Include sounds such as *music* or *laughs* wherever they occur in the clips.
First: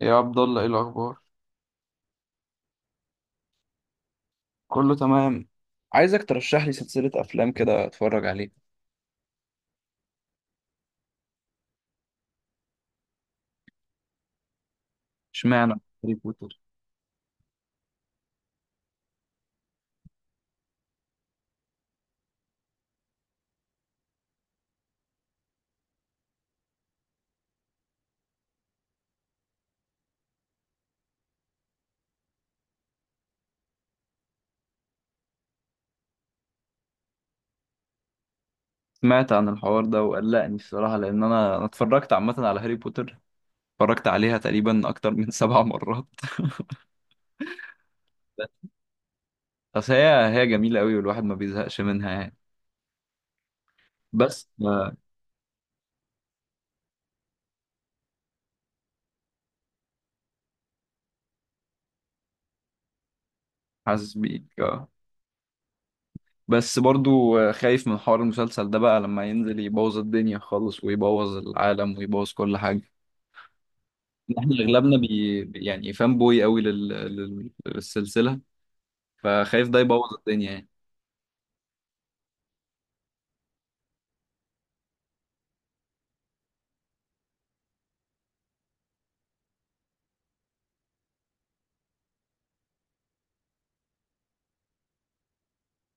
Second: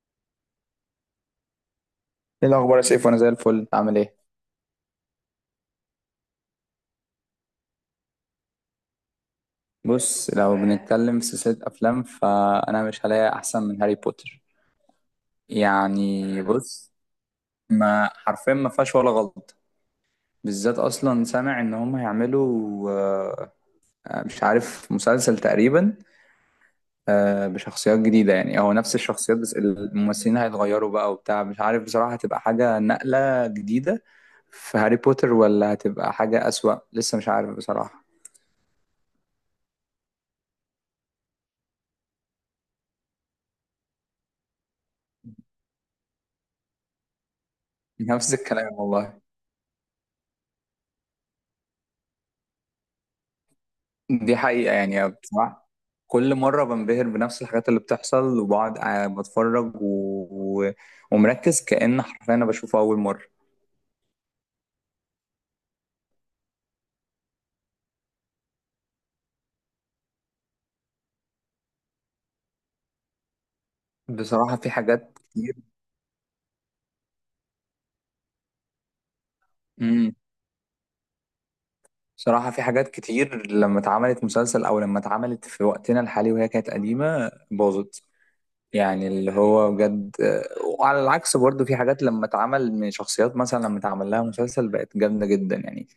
يا عبد الله، ايه الاخبار؟ ايه الاخبار يا سيف؟ وانا زي الفل، عامل ايه؟ كله تمام. عايزك ترشح لي سلسلة افلام كده اتفرج عليها. بص، لو بنتكلم في سلسلة أفلام فأنا مش هلاقي أحسن من هاري بوتر. اشمعنى هاري يعني بوتر؟ بص، ما حرفيا ما فيهاش ولا غلط. بالذات أصلا سامع إن هم هيعملوا، مش عارف، مسلسل تقريبا، بشخصيات جديدة. يعني هو نفس الشخصيات، بس الممثلين هيتغيروا بقى وبتاع. مش عارف بصراحة، هتبقى حاجة نقلة جديدة في هاري بوتر ولا هتبقى حاجة أسوأ؟ لسه مش عارف بصراحة. سمعت عن الحوار ده وقلقني الصراحة، لان انا اتفرجت عامة على هاري بوتر، اتفرجت عليها تقريبا اكتر من 7 مرات. *laughs* نفس الكلام والله. *laughs* بس هي جميلة قوي، والواحد ما بيزهقش منها يعني. دي بس حقيقة آه، يعني بصراحة. كل مرة بنبهر بنفس الحاجات اللي بتحصل وبقعد قاعد بتفرج و... و... ومركز، كأن حرفيا أنا بشوفه أول مرة. حاسس بيك آه. بس برضو خايف من حوار المسلسل ده بقى، لما ينزل يبوظ الدنيا خالص ويبوظ العالم ويبوظ كل حاجة. احنا بصراحة في اغلبنا حاجات كتير. يعني فان بوي قوي للسلسلة، فخايف ده امم يبوظ الدنيا يعني. بصراحة في حاجات كتير، لما اتعملت مسلسل أو لما اتعملت في وقتنا الحالي وهي كانت قديمة، باظت. يعني اللي هو بجد. وعلى العكس برضه، في حاجات لما اتعمل من شخصيات مثلا، لما اتعمل لها مسلسل بقت جامدة جدا يعني.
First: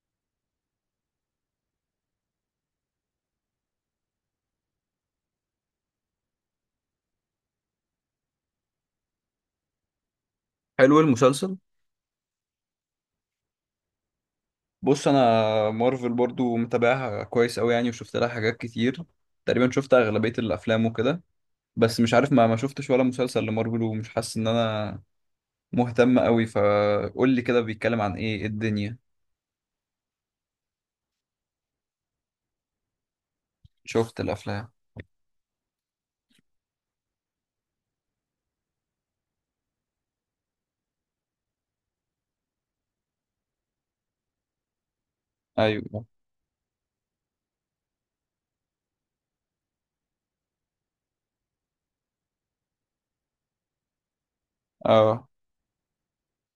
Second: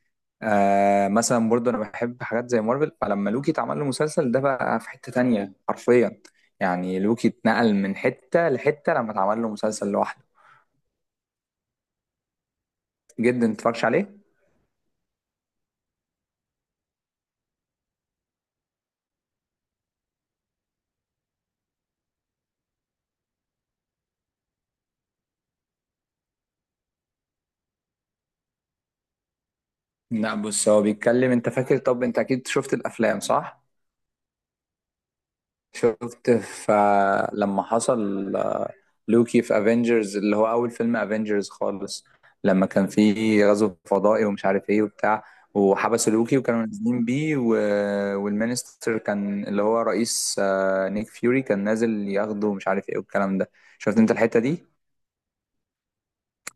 مثلا برضه انا بحب حاجات زي مارفل، فلما لوكي اتعمل له مسلسل، ده بقى في حتة تانية حرفيا. يعني لوكي اتنقل من حتة لحتة لما اتعمل له مسلسل لوحده. حلو المسلسل. جدا، متفرجش عليه. بص انا، مارفل برضو متابعها كويس قوي يعني، وشفت لها حاجات كتير، تقريبا شفت اغلبية الافلام وكده. بس مش عارف، ما شفتش ولا مسلسل لمارفل، ومش حاسس ان انا مهتم قوي. فقول لي كده، بيتكلم عن ايه؟ إيه الدنيا؟ لا بص، هو بيتكلم. انت فاكر؟ طب انت اكيد شفت الافلام، صح؟ شفت الافلام. شفت فلما حصل لوكي في افنجرز، اللي هو اول فيلم افنجرز خالص. لما كان في غزو فضائي ومش عارف ايه وبتاع، ايوه. وحبسوا لوكي وكانوا نازلين بيه والمينستر كان اللي هو رئيس، نيك فيوري كان نازل ياخده ومش عارف ايه والكلام ده. شفت انت الحتة دي؟ اه.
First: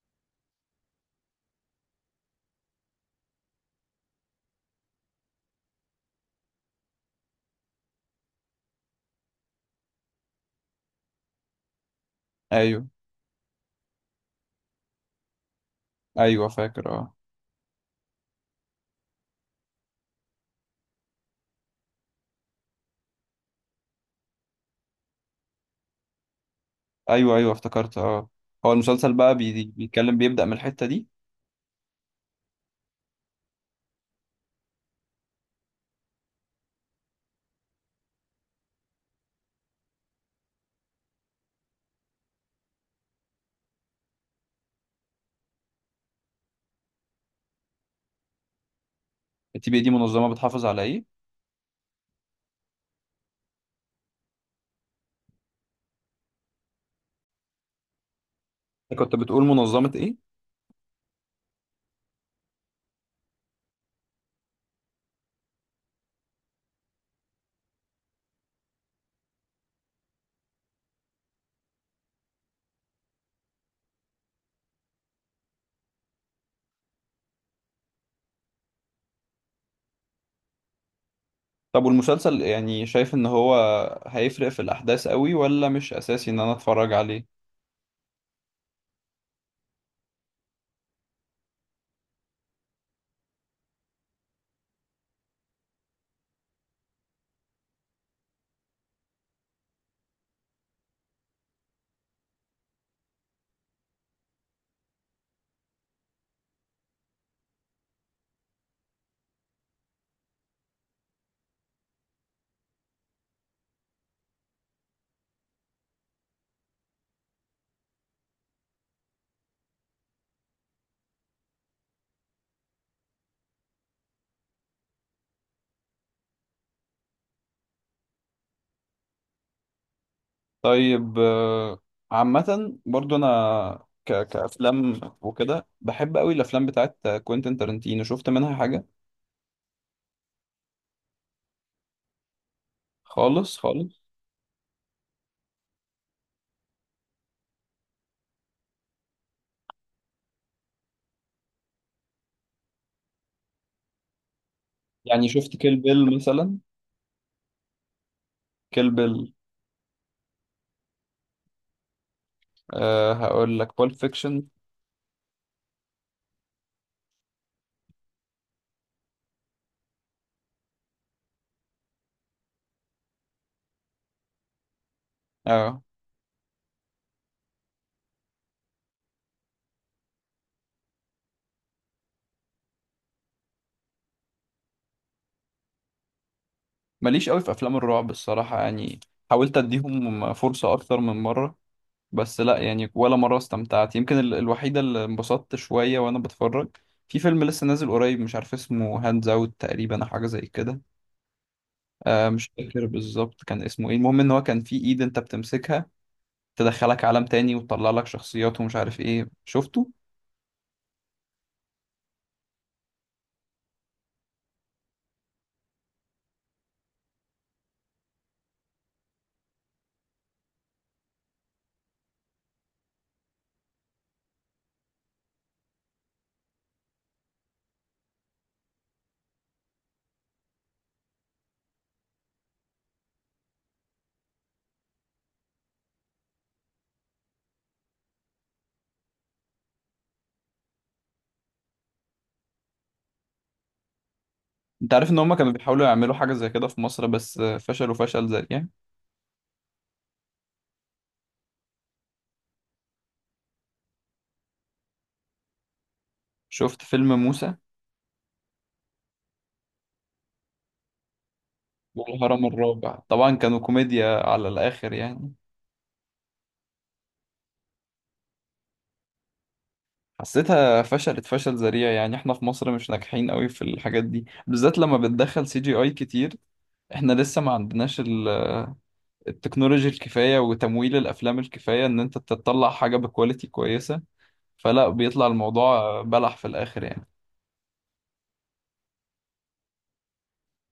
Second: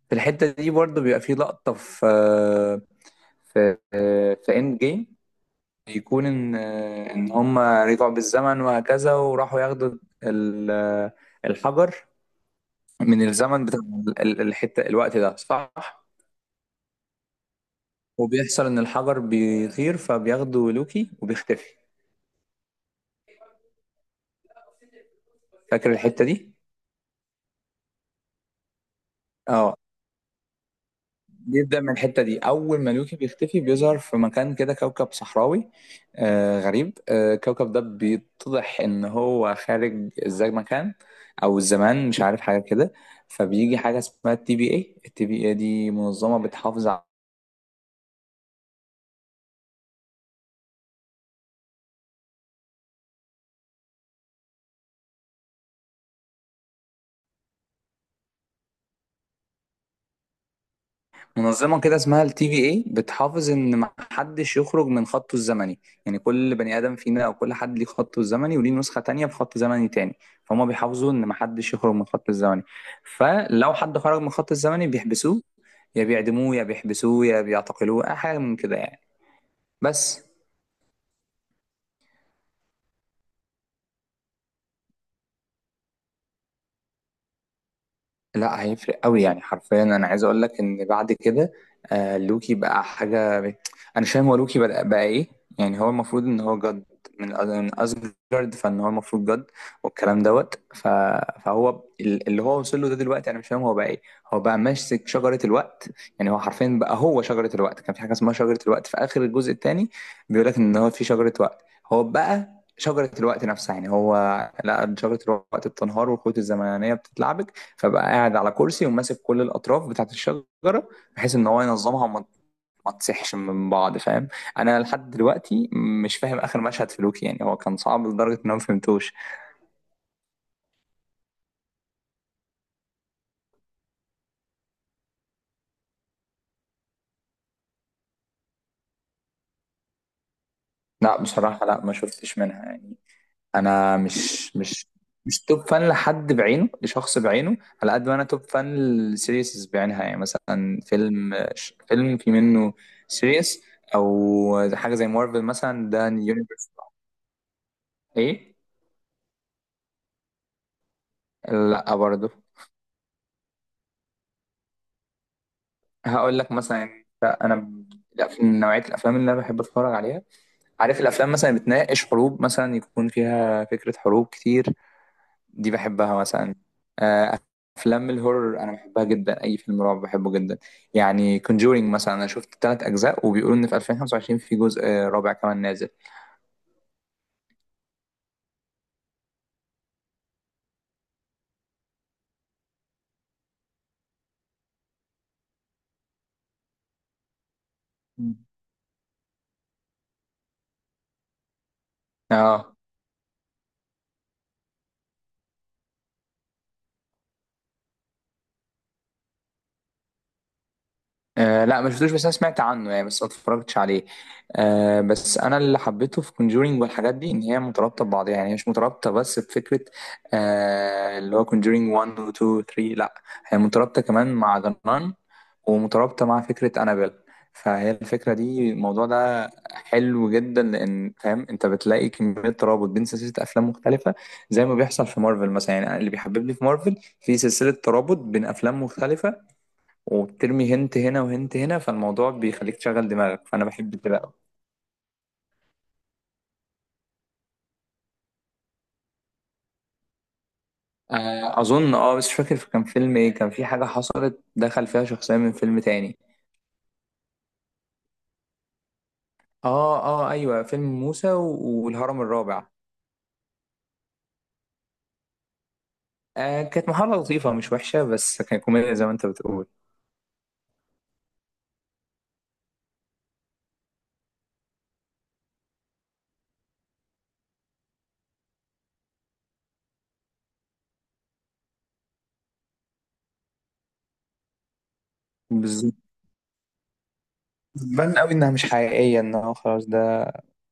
في الحتة دي برضه بيبقى في لقطة في اند جيم، يكون ان هم رجعوا بالزمن وهكذا وراحوا ياخدوا ال- آه، الحجر ايوه، من الزمن بتاع الحتة، الوقت ده، صح؟ ايوه فاكر، اه. وبيحصل ان الحجر بيطير، فبياخده لوكي وبيختفي. فاكر الحتة دي؟ ايوه، ايوه افتكرت، اه. هو المسلسل بقى اه. بيتكلم، بيبدأ من الحتة دي. بيبدأ من الحتة دي، اول ما لوكي بيختفي بيظهر في مكان كده، كوكب صحراوي، غريب. الكوكب ده بيتضح ان هو خارج، ازاي مكان او الزمان، مش عارف حاجة كده. فبيجي حاجة اسمها التي بي اي، دي منظمة بتحافظ، TBD منظمة بتحافظ على ايه؟ كنت بتقول منظمة ايه؟ منظمة كده اسمها التي في اي، بتحافظ ان محدش يخرج من خطه الزمني. يعني كل بني ادم فينا او كل حد ليه خطه الزمني وليه نسخة تانية في خط زمني تاني، فهم بيحافظوا ان محدش يخرج من خطه الزمني. فلو حد خرج من خطه الزمني بيحبسوه، يا بيعدموه يا بيحبسوه يا بيعتقلوه، اي حاجة من كده يعني. بس. طب والمسلسل يعني، شايف ان هو هيفرق في الاحداث قوي، ولا مش اساسي ان انا اتفرج عليه؟ لا، هيفرق قوي يعني. حرفيا انا عايز اقول لك ان بعد كده، لوكي بقى حاجه انا مش فاهم هو. لوكي بقى ايه؟ يعني هو المفروض ان هو جد، من اسجارد، فان هو المفروض جد والكلام دوت فهو اللي هو وصل له ده دلوقتي، انا مش فاهم هو بقى ايه. هو بقى ماسك شجره الوقت. يعني هو حرفيا بقى هو شجره الوقت. كان في حاجه اسمها شجره الوقت في اخر الجزء الثاني، بيقول لك ان هو في شجره وقت. هو بقى شجرة الوقت نفسها، يعني هو، لا، شجرة الوقت بتنهار والخيوط الزمنية بتتلعبك، فبقى قاعد على كرسي وماسك كل الاطراف بتاعت الشجره، بحيث ان هو ينظمها وما ما تصحش من بعض، فاهم؟ انا لحد دلوقتي مش فاهم اخر مشهد في لوكي، يعني هو كان صعب لدرجه ان انا ما فهمتوش. طيب، عامة برضو انا كافلام وكده بحب قوي الافلام بتاعت كوينتين تارنتينو، شفت منها حاجة؟ لا بصراحه، لا ما شفتش منها يعني. خالص انا خالص. مش توب فان لحد بعينه، لشخص بعينه. على قد ما انا توب فان للسيريسز بعينها، يعني مثلا فيلم في منه سيريس، او حاجه زي يعني مارفل شفت كيل مثلا، ده بيل مثلا؟ يونيفرس. ايه؟ كيل بيل. لا برضه. أه، هقول لك بول فيكشن. هقول لك مثلا، يعني من نوعيه الافلام اللي انا بحب اتفرج عليها، عارف، الافلام مثلا اللي بتناقش حروب، مثلا يكون فيها فكره حروب كتير. دي أه. بحبها مثلا. آه، افلام الهورر انا بحبها جدا، اي فيلم رعب بحبه جدا. يعني كونجورينج مثلا، انا شفت 3 اجزاء، وبيقولوا ان في 2025 في جزء رابع كمان نازل. ماليش قوي في افلام الرعب الصراحة يعني، حاولت اديهم فرصة اكتر من مرة، بس لا يعني، ولا مرة استمتعت. يمكن الوحيدة اللي انبسطت شوية وانا بتفرج في فيلم لسه نازل قريب، مش مم. عارف اسمه، هاندز اوت تقريبا أو حاجة زي كده. آه، مش اه. فاكر بالظبط كان اسمه ايه. المهم ان هو كان في ايد انت بتمسكها، تدخلك عالم تاني وتطلع لك شخصيات ومش عارف ايه، شفته. لا، ما شفتوش بس انا سمعت عنه يعني، بس ما اتفرجتش عليه. بس انا اللي حبيته في كونجورينج والحاجات دي، ان هي مترابطه ببعضها، يعني هي مش مترابطه بس بفكره. اللي هو كونجورينج 1 و 2 و 3، لا، هي مترابطه كمان مع جنان، ومترابطه مع فكره انابيل. فهي الفكره دي، الموضوع ده حلو جدا، لان فاهم انت بتلاقي كميه ترابط بين سلسله افلام مختلفه، زي ما بيحصل في مارفل مثلا. يعني اللي بيحببني في مارفل، في سلسله ترابط بين افلام مختلفه، وبترمي هنت هنا وهنت هنا، فالموضوع بيخليك تشغل دماغك، فانا بحب كده قوي. انت عارف ان هما كانوا بيحاولوا يعملوا حاجة زي كده في مصر، بس فشلوا فشل ذريع. اظن اه، بس مش فاكر كان فيلم ايه. كان في حاجه حصلت دخل فيها شخصيه من فيلم تاني. شفت فيلم موسى؟ اه، اه، ايوه، فيلم موسى والهرم والهرم الرابع. الرابع طبعا، كانوا كوميديا على الآخر يعني. كانت محاولة لطيفة مش وحشة، بس كان كوميديا زي ما انت بتقول. حسيتها فشلت فشل ذريع يعني، احنا في مصر مش ناجحين قوي في الحاجات دي، بالذات لما بتدخل CGI كتير. احنا لسه ما عندناش التكنولوجي الكفاية وتمويل الافلام الكفاية، ان انت تطلع حاجة بكواليتي كويسة، فلا بيطلع بالظبط. الموضوع بلح في الاخر يعني. بان قوي انها مش حقيقية، انه خلاص ده،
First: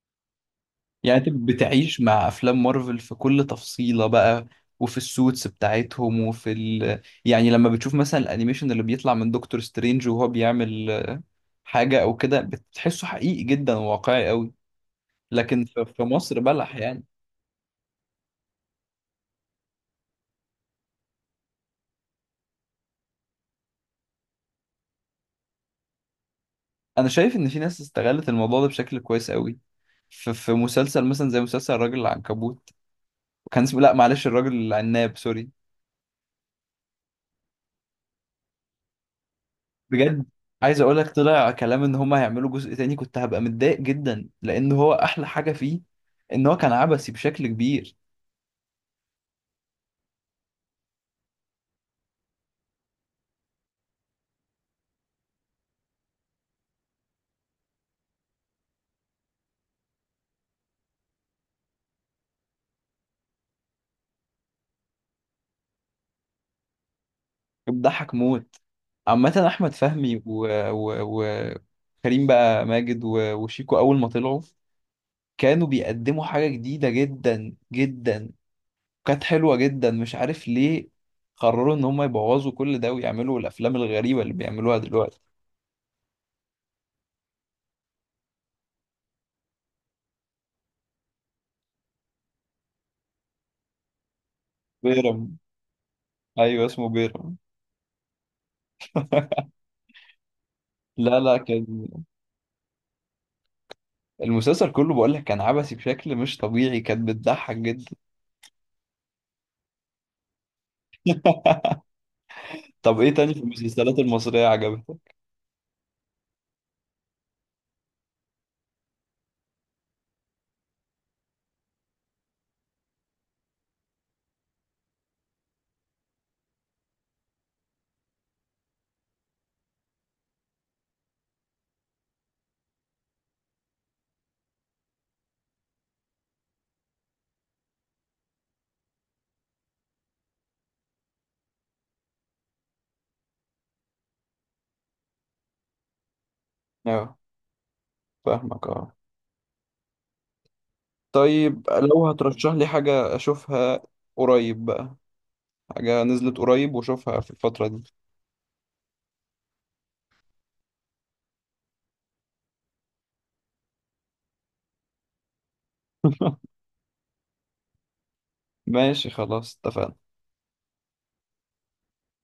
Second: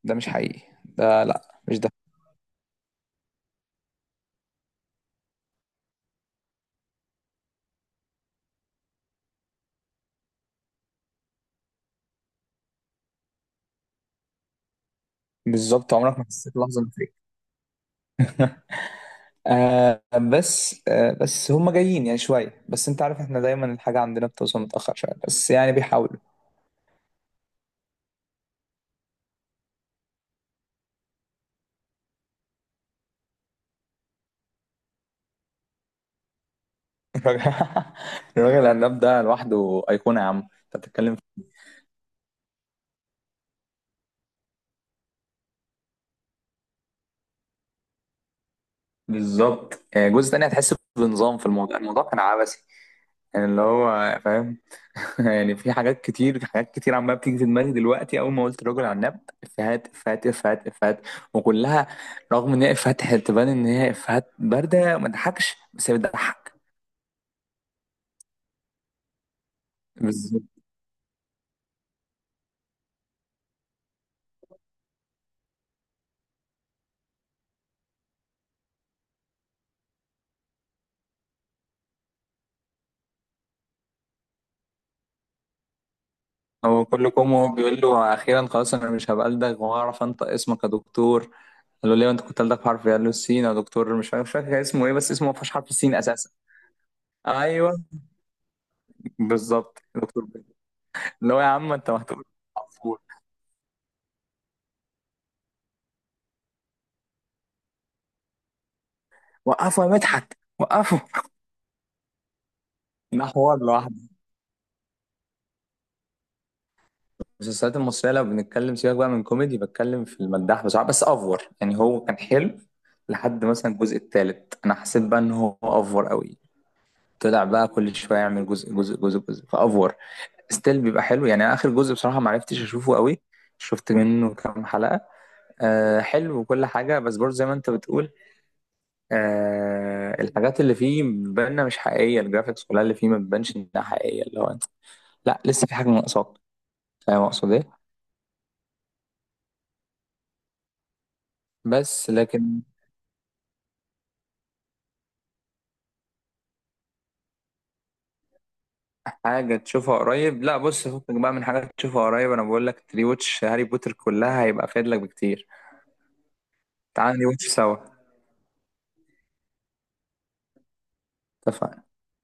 مش حقيقي، يعني ده انت لا، مش ده. بتعيش مع افلام مارفل في كل تفصيلة بقى، وفي السوتس بتاعتهم، وفي يعني لما بتشوف مثلا الانيميشن اللي بيطلع من دكتور سترينج، وهو بيعمل حاجة او كده، بتحسه حقيقي جدا وواقعي قوي. لكن بالظبط، في عمرك ما مصر حسيت بلح لحظة؟ يعني. آه بس، بس هم جايين يعني شوية، بس انت عارف احنا دايما الحاجة عندنا بتوصل متأخر شوية، بس يعني بيحاولوا. انا شايف ان في ناس استغلت الموضوع ده بشكل كويس قوي. في مسلسل مثلا زي مسلسل الراجل العنكبوت، كان اسمه، لا معلش، الراجل العناب، سوري. *laughs* الراجل الراجل العناب ده لوحده أيقونة، بجد، يا عم انت عايز اقول لك، بتتكلم طلع كلام ان هما هيعملوا جزء تاني كنت هبقى متضايق جدا، لان هو احلى حاجة فيه ان هو كان عبثي بشكل كبير. بالظبط. جزء تاني هتحس بنظام في الموضوع، الموضوع كان عبثي. يعني اللي هو فاهم. *laughs* يعني في حاجات كتير عمالة بتيجي في دماغي دلوقتي، أول ما قلت الراجل عناب، إفيهات إفيهات إفيهات إفيهات، وكلها رغم إن هي إفيهات تبان إن هي إفيهات باردة، ما تضحكش بس هي بتضحك. بيضحك موت. عامة احمد فهمي و كريم بقى ماجد و وشيكو اول ما طلعوا كانوا بيقدموا حاجة جديدة جدا جدا، كانت حلوة جدا. مش عارف ليه قرروا ان هم يبوظوا كل ده ويعملوا الافلام الغريبة اللي بيعملوها دلوقتي. هو كل كومو بيقول له: اخيرا خلاص انا مش هبقى الدغ وهعرف انطق اسمك يا دكتور. قال له: ليه انت كنت الدغ حرف إيه؟ قال له: السين يا دكتور. مش فاكر كان اسمه ايه، بس اسمه ما بيرم. فيهوش حرف السين اساسا. ايوه، اسمه بيرم. ايوه. بالظبط يا دكتور بيه. لا اللي لا، هو يا عم كان انت، ما هتقول، وقفوا، المسلسل كله، بقول لك، كان عبثي بشكل مش طبيعي، كانت بتضحك جدا. وقفوا يا مدحت، وقفوا. طب ايه ده تاني في حوار المسلسلات لوحده. المصرية عجبتك؟ المسلسلات المصريه لو بنتكلم، سيبك بقى من كوميدي، بتكلم في المداح بصراحه، بس افور يعني هو كان حلو. لحد مثلا الجزء الثالث، انا حسيت بقى ان هو افور قوي. طلع بقى كل شويه يعمل جزء جزء جزء جزء، فافور ستيل بيبقى حلو يعني. اخر جزء بصراحه ما عرفتش اشوفه قوي، شفت منه كام حلقه. حلو وكل حاجه، بس برضه زي ما انت بتقول، الحاجات اللي فيه بتبان مش حقيقيه، الجرافيكس كلها اللي فيه ما بتبانش انها حقيقيه. اللي هو انت، لا، لسه في حاجه ناقصاك. اه. فاهم اقصد ايه؟ فاهمك اه. طيب، لو بس هترشح لكن. لي حاجة اشوفها قريب بقى، حاجة نزلت قريب واشوفها في الفترة دي. حاجه تشوفها قريب؟ لا بص، فكك بقى من حاجات تشوفها قريب. انا بقول لك ري واتش هاري بوتر كلها، هيبقى فايد لك بكتير. *laughs* تعال ري واتش سوا. ماشي خلاص، اتفقنا. اتفقنا.